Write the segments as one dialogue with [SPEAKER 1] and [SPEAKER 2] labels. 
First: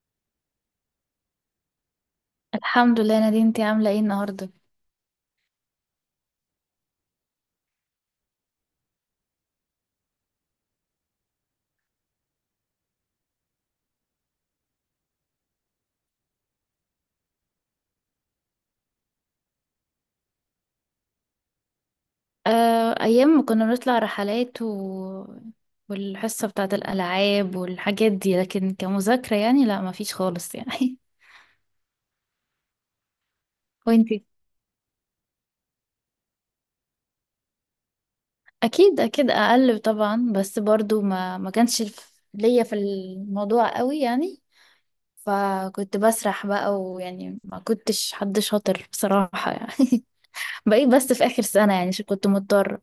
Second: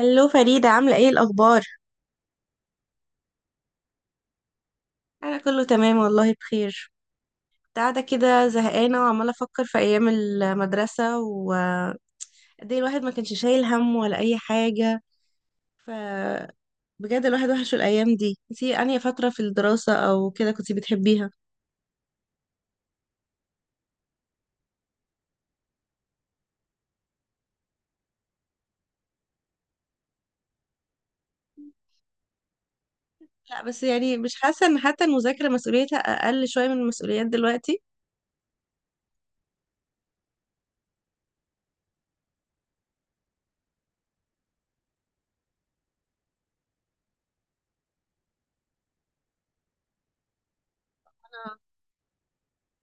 [SPEAKER 1] هلو فريدة، عاملة ايه الأخبار؟
[SPEAKER 2] الحمد لله يا نادين، انتي عاملة ايه النهاردة؟
[SPEAKER 1] أنا كله تمام والله، بخير. كنت قاعدة كده زهقانة وعمالة أفكر في أيام المدرسة، وقد ايه الواحد ما كانش شايل هم ولا أي حاجة. فبجد الواحد وحش الأيام دي. انتي أنهي فترة في الدراسة أو كده كنتي بتحبيها؟
[SPEAKER 2] آه، أيام ما كنا بنطلع رحلات والحصة بتاعة الألعاب والحاجات دي، لكن كمذاكرة يعني لا، ما فيش خالص يعني.
[SPEAKER 1] لا بس يعني
[SPEAKER 2] وانتي؟
[SPEAKER 1] مش حاسة إن حتى المذاكرة مسؤوليتها أقل شوية من المسؤوليات دلوقتي.
[SPEAKER 2] أكيد أكيد أقل طبعا، بس برضو ما كانش ليا في الموضوع قوي يعني. فكنت بسرح بقى، ويعني ما كنتش حد شاطر بصراحة يعني. بقيت بس في آخر
[SPEAKER 1] آه.
[SPEAKER 2] سنة يعني، عشان كنت مضطرة.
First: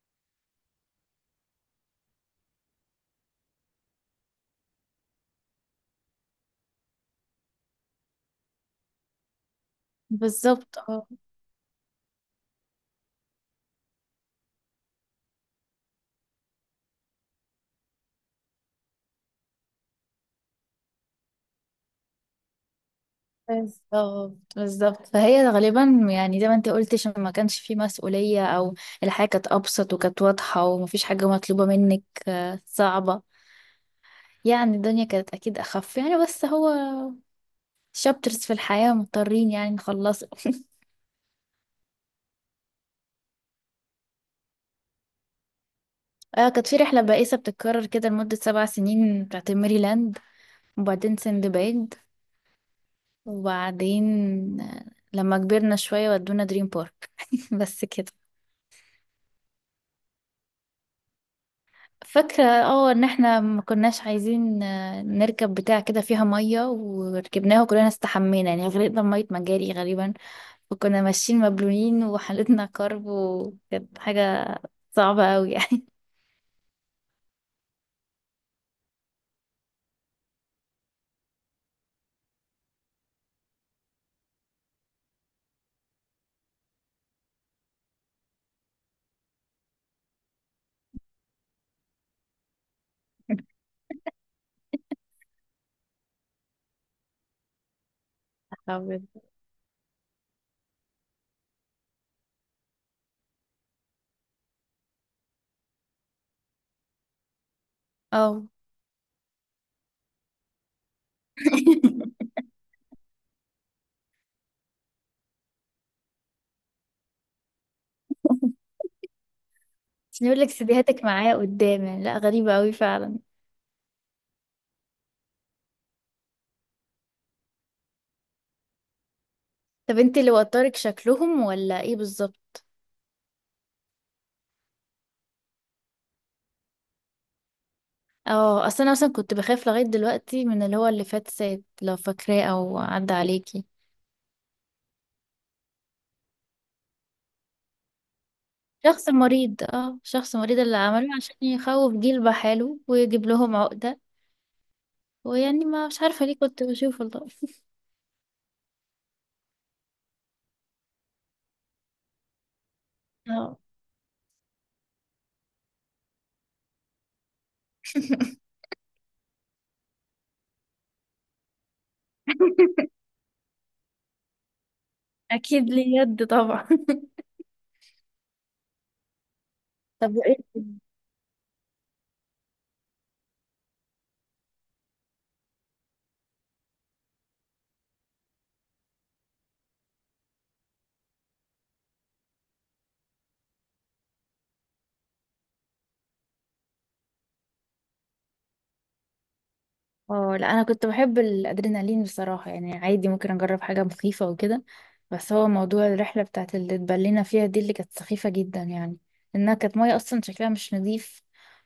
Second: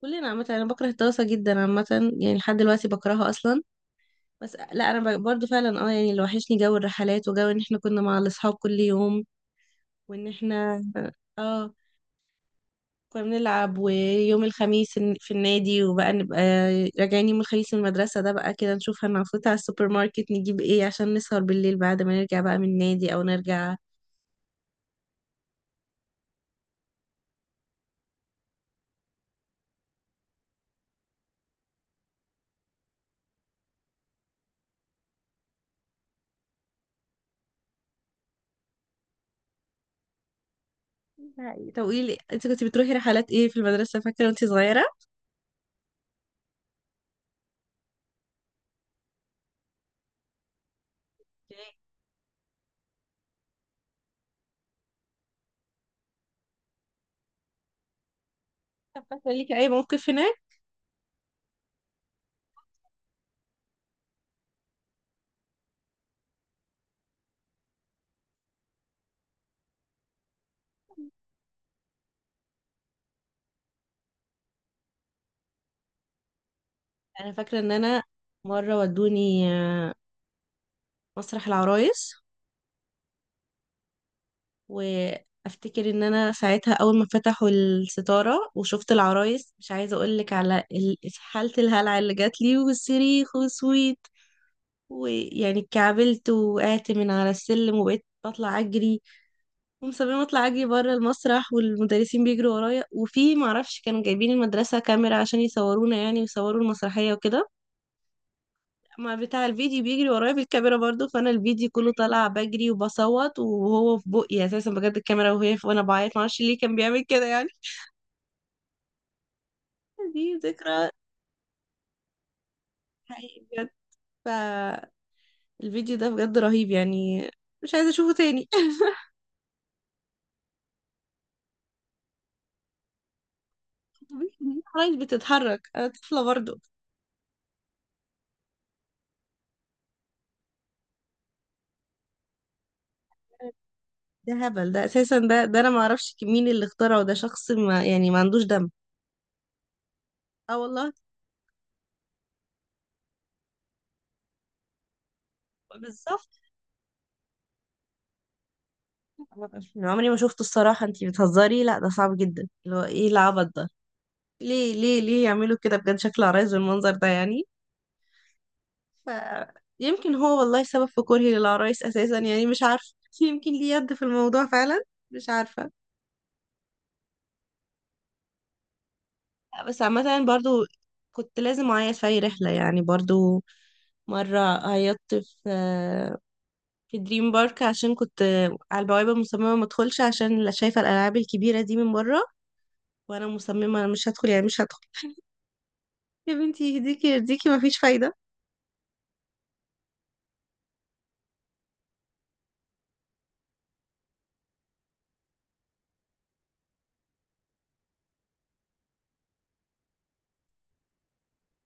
[SPEAKER 1] كلنا عامة، أنا بكره الدراسة جدا عامة، يعني لحد دلوقتي بكرهها أصلا. بس لا، انا برضو فعلا اه يعني اللي وحشني جو الرحلات وجو ان احنا كنا مع الاصحاب كل يوم. وان
[SPEAKER 2] بالظبط،
[SPEAKER 1] احنا اه كنا بنلعب، ويوم الخميس في النادي. وبقى نبقى راجعين يوم الخميس من المدرسة، ده بقى كده نشوف هنفوت على السوبر ماركت نجيب ايه عشان نسهر بالليل بعد ما نرجع بقى من النادي او نرجع.
[SPEAKER 2] بالظبط، بالظبط. فهي غالبا يعني زي ما انت قلت، عشان ما كانش في مسؤولية، او الحياة كانت ابسط وكانت واضحة ومفيش حاجة مطلوبة منك صعبة. يعني الدنيا كانت اكيد اخف يعني، بس هو شابترز في الحياة مضطرين يعني نخلصه.
[SPEAKER 1] طب قولي لي انت كنت بتروحي رحلات ايه في المدرسة، فاكرة وانت صغيرة؟
[SPEAKER 2] آه، كانت في رحلة بائسة بتتكرر كده لمدة 7 سنين، بتاعت ميريلاند. وبعدين سندباد. وبعدين آه، لما كبرنا شوية ودونا دريم بارك. بس كده.
[SPEAKER 1] طب فاكرة ليكي اي موقف هناك؟
[SPEAKER 2] فاكرة ان احنا ما كناش عايزين نركب بتاع كده فيها مية، وركبناه وكلنا استحمينا يعني، غرقنا بمية مجاري غالبا. وكنا ماشيين مبلولين وحالتنا كرب، وكانت حاجة صعبة قوي يعني.
[SPEAKER 1] انا فاكرة ان انا مرة ودوني مسرح العرايس. وافتكر ان انا ساعتها اول ما فتحوا الستاره وشفت العرايس، مش عايزه اقول لك على حاله الهلع اللي جات لي والصريخ والسويت. ويعني اتكعبلت، وقعت من على السلم وبقيت بطلع اجري.
[SPEAKER 2] أبيض.
[SPEAKER 1] ومصممه اطلع اجري بره المسرح، والمدرسين بيجروا ورايا. وفي معرفش كانوا جايبين المدرسه كاميرا عشان يصورونا يعني، ويصوروا المسرحيه وكده.
[SPEAKER 2] اه،
[SPEAKER 1] ما بتاع الفيديو بيجري ورايا بالكاميرا برضو، فانا الفيديو كله طالع بجري وبصوت. وهو في بقي اساسا بجد الكاميرا وهي في وانا بعيط، معرفش ليه كان بيعمل كده يعني.
[SPEAKER 2] عشان
[SPEAKER 1] دي
[SPEAKER 2] يقول لك
[SPEAKER 1] ذكرى
[SPEAKER 2] سيديهاتك معايا قدام يعني. لا، غريبة قوي فعلا.
[SPEAKER 1] حقيقي بجد. فالفيديو ده بجد رهيب يعني. مش عايزه اشوفه تاني.
[SPEAKER 2] طب انت اللي وترك شكلهم ولا ايه بالظبط؟
[SPEAKER 1] العرايس بتتحرك، انا طفله برضو.
[SPEAKER 2] اه، اصل انا مثلا كنت بخاف لغاية دلوقتي من اللي هو اللي فات سات لو فاكراه او عدى عليكي.
[SPEAKER 1] ده هبل، ده اساسا ده انا ما اعرفش مين اللي اخترعه. ده شخص ما يعني ما عندوش دم.
[SPEAKER 2] شخص مريض، اه، شخص
[SPEAKER 1] اه
[SPEAKER 2] مريض اللي
[SPEAKER 1] والله.
[SPEAKER 2] عمله، عشان يخوف جيل بحاله ويجيب لهم عقدة. ويعني ما مش عارفة
[SPEAKER 1] بالظبط.
[SPEAKER 2] ليه كنت بشوف، والله.
[SPEAKER 1] أنا عمري ما شفته الصراحه. انتي بتهزري؟ لا ده صعب جدا. اللي هو ايه العبط
[SPEAKER 2] اه.
[SPEAKER 1] ده؟ ليه ليه ليه يعملوا كده بجد؟ شكل العرايس بالمنظر ده يعني. ف يمكن هو والله سبب في كرهي للعرايس اساسا يعني، مش عارفه. يمكن ليه يد في الموضوع فعلا. مش عارفه.
[SPEAKER 2] اكيد ليه يد طبعا.
[SPEAKER 1] لا، بس
[SPEAKER 2] طب
[SPEAKER 1] عامه
[SPEAKER 2] وايه
[SPEAKER 1] برضو.
[SPEAKER 2] تاني؟
[SPEAKER 1] كنت لازم اعيط في اي رحله يعني برضو. مره عيطت في في دريم بارك، عشان كنت على البوابه مصممه ما ادخلش، عشان لا شايفه الالعاب الكبيره دي من بره. وانا مصممه انا مش هدخل يعني مش هدخل. يا بنتي يهديكي يرضيكي، مفيش فايده.
[SPEAKER 2] اه، لا، انا كنت بحب الادرينالين بصراحة يعني، عادي ممكن اجرب حاجة مخيفة وكده. بس هو موضوع الرحلة بتاعت اللي اتبلينا فيها دي، اللي كانت سخيفة جدا يعني. انها كانت مية اصلا شكلها مش نظيف،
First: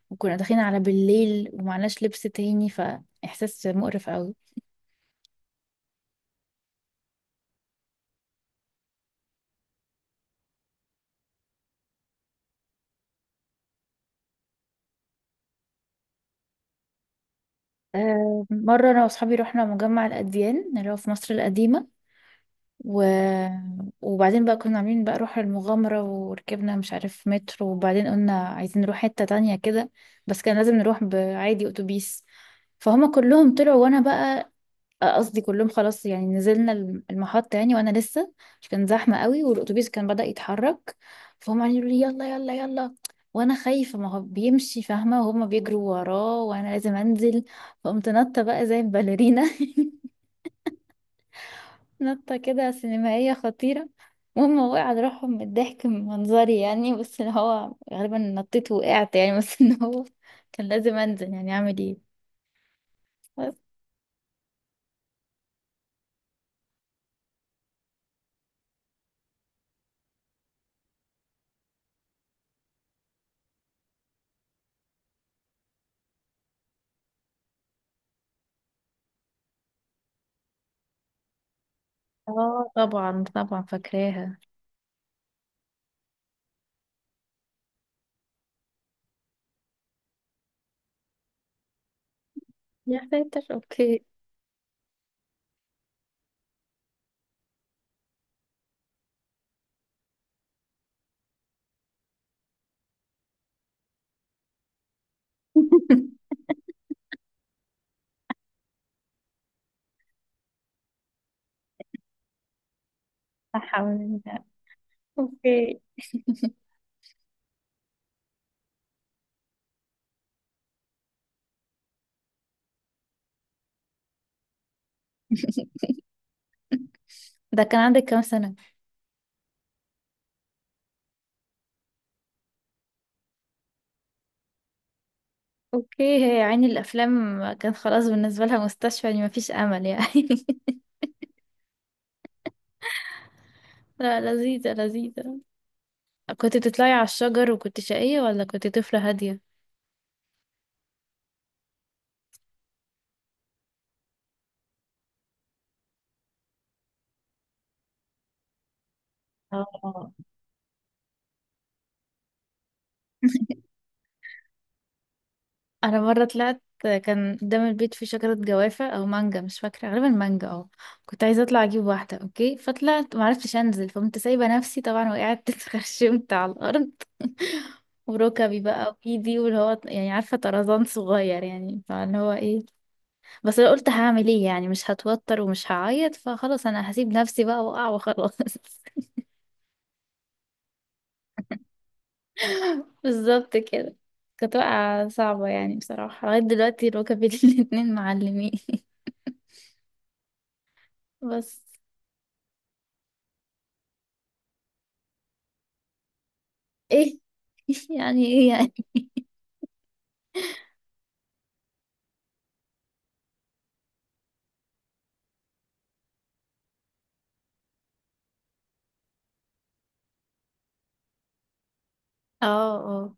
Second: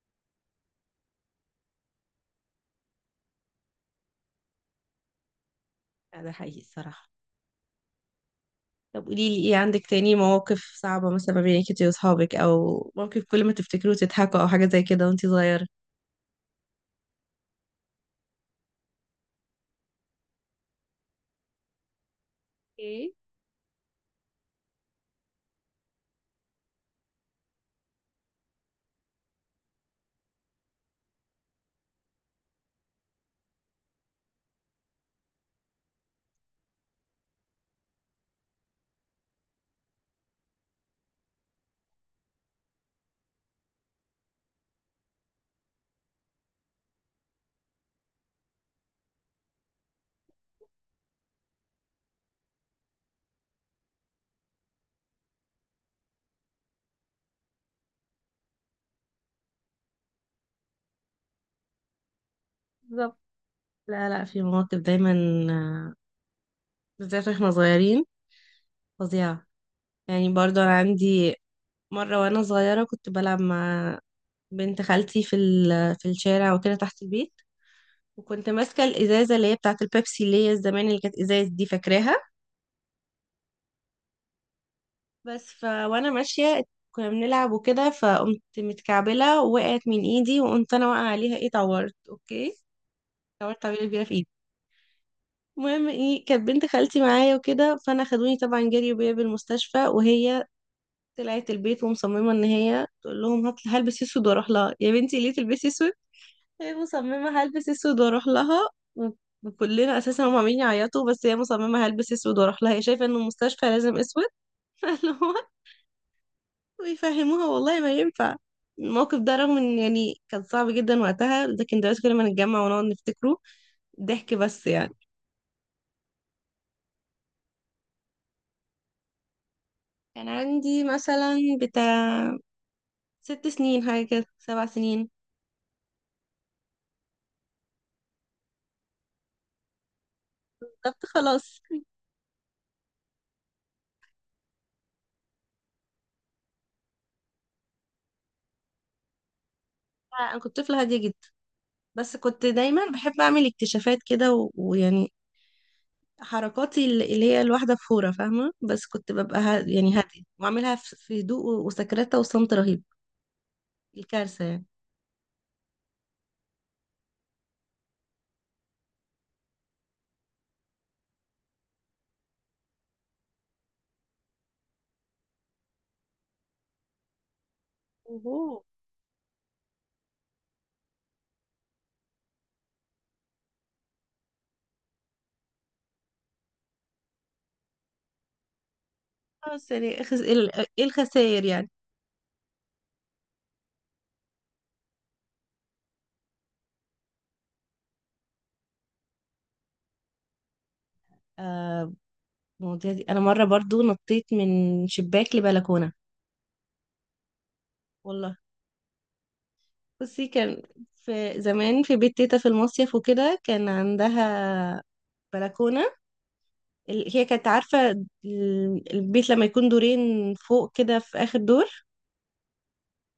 [SPEAKER 2] وكنا داخلين على بالليل ومعناش لبس تاني، فاحساس مقرف.
[SPEAKER 1] لا، ده حقيقي الصراحه. طب قولي لي ايه عندك تاني مواقف صعبة، مثلا ما بينك انتي واصحابك، او موقف كل ما تفتكروه تضحكوا او حاجة زي كده وانتي صغيرة؟
[SPEAKER 2] آه، مرة أنا وأصحابي رحنا مجمع الأديان اللي هو في مصر القديمة و...
[SPEAKER 1] ايه.
[SPEAKER 2] وبعدين بقى كنا عاملين بقى روح المغامرة، وركبنا مش عارف مترو، وبعدين قلنا عايزين نروح حتة تانية كده. بس كان لازم نروح بعادي أتوبيس. فهم كلهم طلعوا وأنا بقى قصدي كلهم خلاص يعني، نزلنا المحطة يعني وانا لسه. مش كان زحمة قوي والاتوبيس كان بدأ يتحرك. فهم قاعدين يقولوا لي يلا يلا يلا، وانا خايفة ما هو بيمشي فاهمة، وهما بيجروا وراه وانا لازم انزل. فقمت نطة بقى زي الباليرينا. نطة كده سينمائية خطيرة. المهم وقع على روحهم من الضحك من منظري يعني، بس اللي هو غالبا نطيت وقعت يعني. بس ان هو كان لازم انزل، يعني اعمل ايه؟
[SPEAKER 1] بالظبط.
[SPEAKER 2] بس،
[SPEAKER 1] لا لا، في مواقف دايما. آه، بالذات واحنا صغيرين، فظيعة. يعني برضو انا عندي مرة وانا صغيرة، كنت بلعب مع بنت خالتي في في الشارع وكده تحت البيت. وكنت ماسكة الإزازة اللي هي بتاعة البيبسي، اللي هي زمان اللي كانت إزاز، دي فاكراها.
[SPEAKER 2] اه، طبعا طبعا فاكراها.
[SPEAKER 1] بس ف وانا ماشيه كنا بنلعب وكده، فقمت متكعبله ووقعت من ايدي، وقمت انا واقعه عليها. ايه طورت، اوكي.
[SPEAKER 2] يا ساتر،
[SPEAKER 1] طورت تعويله كبيره
[SPEAKER 2] اوكي.
[SPEAKER 1] في ايدي. المهم ايه، كانت بنت خالتي معايا وكده، فانا خدوني طبعا جري بيا بالمستشفى. وهي طلعت البيت ومصممه ان هي تقول لهم هات هلبس اسود واروح لها. يا بنتي ليه تلبسي اسود؟ هي مصممه هلبس اسود واروح لها. و- وكلنا اساسا هم عاملين يعيطوا، بس هي مصممه هلبس اسود واروح لها. هي شايفه ان
[SPEAKER 2] صح
[SPEAKER 1] المستشفى لازم
[SPEAKER 2] الحمد
[SPEAKER 1] اسود.
[SPEAKER 2] لله. اوكي.
[SPEAKER 1] ويفهموها والله ما ينفع. الموقف ده رغم ان يعني كان صعب جدا وقتها، لكن دلوقتي كل ما نتجمع ونقعد نفتكره، ضحك بس يعني.
[SPEAKER 2] ده كان عندك كام سنة؟
[SPEAKER 1] كان عندي مثلا بتاع 6 سنين حاجة كده، 7 سنين.
[SPEAKER 2] اوكي، هي عيني الافلام كان خلاص بالنسبة لها مستشفى، يعني مفيش امل يعني.
[SPEAKER 1] بالظبط. خلاص.
[SPEAKER 2] لا، لذيذة لذيذة. كنت بتطلعي على الشجر وكنت شقية، ولا كنت طفلة هادية؟
[SPEAKER 1] انا كنت طفلة هادية جدا، بس كنت دايما بحب اعمل اكتشافات كده، ويعني حركاتي اللي هي الواحدة فورة فاهمة. بس كنت ببقى ها يعني
[SPEAKER 2] اه.
[SPEAKER 1] هادية، واعملها في هدوء وسكرتة وصمت رهيب. الكارثة يعني.
[SPEAKER 2] انا مره طلعت كان قدام البيت في شجره جوافه او مانجا، مش فاكره، غالبا مانجا اه. كنت عايزه اطلع اجيب واحده، اوكي، فطلعت ما عرفتش انزل، فقمت سايبه نفسي طبعا وقعت. اتخرشمت على الارض. وركبي
[SPEAKER 1] اوهو.
[SPEAKER 2] بقى وايدي، واللي هو يعني عارفه طرزان صغير يعني، فاللي هو ايه. بس أنا قلت هعمل ايه يعني، مش هتوتر ومش هعيط، فخلاص انا هسيب نفسي بقى واقع وخلاص.
[SPEAKER 1] خلاص يعني ايه الخسائر يعني.
[SPEAKER 2] بالظبط كده. كانت واقعة صعبة يعني بصراحة، لغاية دلوقتي ركبي الاتنين معلمين. بس.
[SPEAKER 1] آه. المواضيع دي، انا مره برضو نطيت من شباك لبلكونه.
[SPEAKER 2] ايه؟ يعني
[SPEAKER 1] والله
[SPEAKER 2] ايه يعني؟
[SPEAKER 1] بصي، كان في زمان في بيت تيتا في المصيف وكده، كان عندها بلكونه. هي كانت عارفه البيت لما يكون دورين فوق كده في اخر دور.
[SPEAKER 2] اه، اه،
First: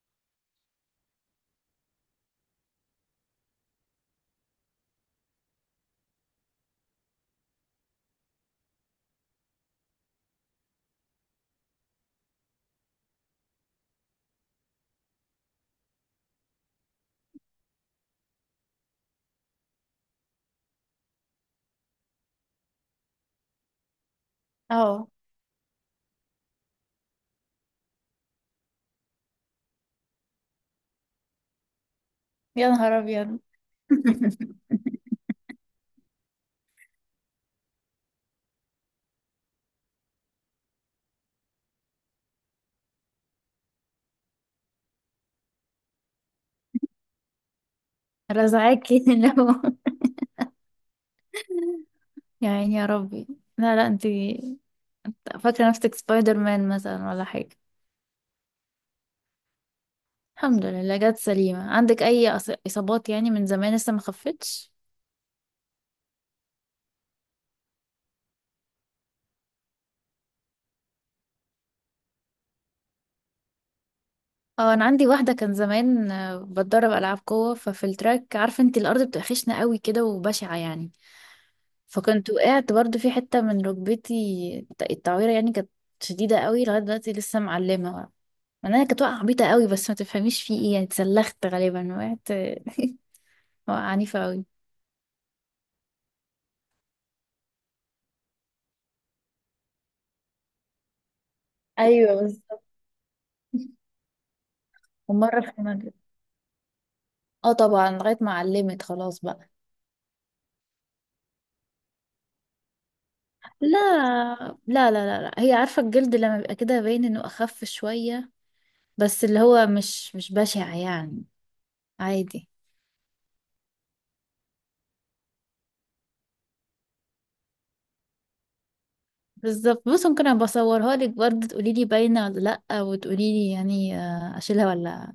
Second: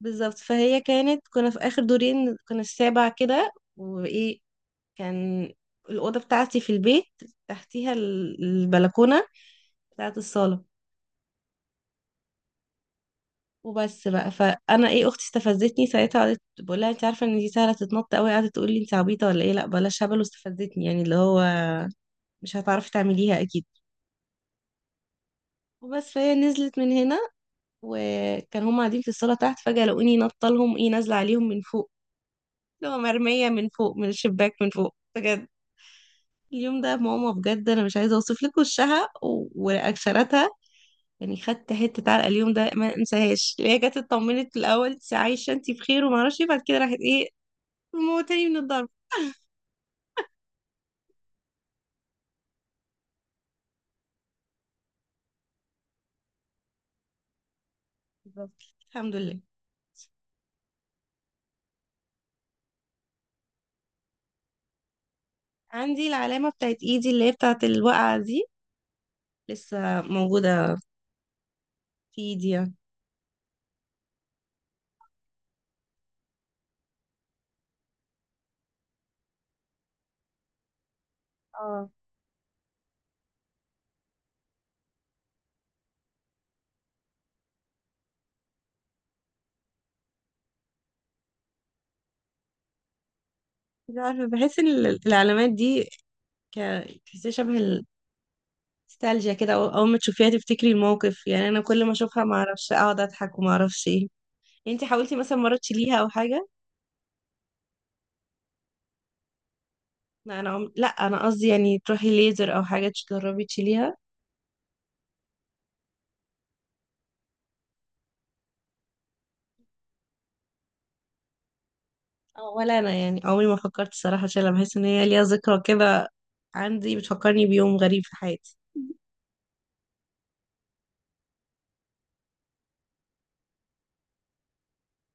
[SPEAKER 1] بالظبط. فهي كانت كنا في اخر دورين، كنا السابع كده. وايه، كان الاوضه بتاعتي في البيت تحتيها البلكونه بتاعت الصاله وبس بقى. فانا ايه، اختي استفزتني ساعتها، قعدت بقول لها انت عارفه ان دي سهله تتنط قوي، قعدت تقول لي انت عبيطه ولا ايه، لا بلاش هبل. واستفزتني يعني اللي هو، مش هتعرفي تعمليها اكيد.
[SPEAKER 2] اه.
[SPEAKER 1] وبس فهي نزلت من هنا. وكان هم قاعدين في الصاله تحت، فجاه لقوني نطه لهم، ايه نازله عليهم من فوق.
[SPEAKER 2] يا
[SPEAKER 1] اللي هو
[SPEAKER 2] نهار ابيض.
[SPEAKER 1] مرميه من فوق من الشباك من فوق بجد. اليوم ده ماما بجد انا مش عايزه اوصف لك وشها ورياكشناتها يعني. خدت حته علقه. اليوم ده ما انساهاش، اللي هي جت اطمنت في الاول انت عايشه انت بخير، وما اعرفش إيه، بعد كده راحت ايه وموتني من الضرب.
[SPEAKER 2] رزعاكي، لو يعني يا ربي. لا، لا، انتي، انت فاكرة نفسك سبايدر مان مثلا ولا حاجة؟
[SPEAKER 1] بالظبط. الحمد لله.
[SPEAKER 2] الحمد لله جت سليمة. عندك أي إصابات يعني من زمان لسه ما خفتش؟
[SPEAKER 1] عندي العلامة بتاعت ايدي اللي هي بتاعت الوقعة دي، لسه موجودة في ايدي يعني.
[SPEAKER 2] اه، أنا عندي واحدة كان زمان بتدرب ألعاب قوة، ففي التراك عارفة انتي الأرض بتبقى خشنة قوي كده وبشعة يعني.
[SPEAKER 1] اه.
[SPEAKER 2] فكنت وقعت برضو في حتة من ركبتي. التعويرة يعني كانت شديدة قوي. لغاية دلوقتي لسه معلمة، مع انها كانت وقعة عبيطة قوي، بس ما تفهميش في ايه يعني، اتسلخت غالبا، وقعت وقعة
[SPEAKER 1] مش
[SPEAKER 2] عنيفة
[SPEAKER 1] عارفة
[SPEAKER 2] قوي.
[SPEAKER 1] بحس ان العلامات دي ك تحسيها شبه النوستالجيا كده، اول ما تشوفيها تفتكري الموقف يعني. انا كل ما
[SPEAKER 2] ايوه
[SPEAKER 1] اشوفها ما
[SPEAKER 2] بالظبط.
[SPEAKER 1] اعرفش اقعد اضحك وما اعرفش ايه. انتي حاولتي مثلا
[SPEAKER 2] ومرة
[SPEAKER 1] مرة
[SPEAKER 2] في مجلس.
[SPEAKER 1] تشيليها او حاجة؟
[SPEAKER 2] اه طبعا، لغاية ما علمت خلاص بقى.
[SPEAKER 1] لا انا لا انا قصدي يعني تروحي ليزر او حاجة تجربي
[SPEAKER 2] لا،
[SPEAKER 1] تشيليها.
[SPEAKER 2] لا، لا، لا، لا. هي عارفة الجلد لما بيبقى كده باين انه اخف شوية. بس اللي هو مش بشع يعني. عادي.
[SPEAKER 1] ولا انا يعني عمري ما فكرت الصراحة اشيلها، بحس ان هي ليها ذكرى كده. عندي، بتفكرني بيوم غريب في حياتي.
[SPEAKER 2] بالظبط، بص ممكن ابقى اصورها لك برضه تقولي لي باينه ولا لا، وتقولي لي يعني اشيلها، ولا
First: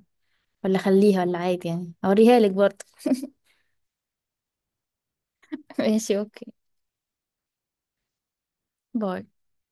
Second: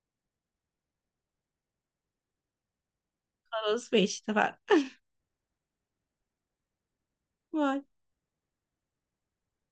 [SPEAKER 2] ولا اخليها ولا عادي يعني. اوريها لك برضه.
[SPEAKER 1] خلاص ماشي، اتفقنا.
[SPEAKER 2] ماشي اوكي.
[SPEAKER 1] باي.
[SPEAKER 2] باي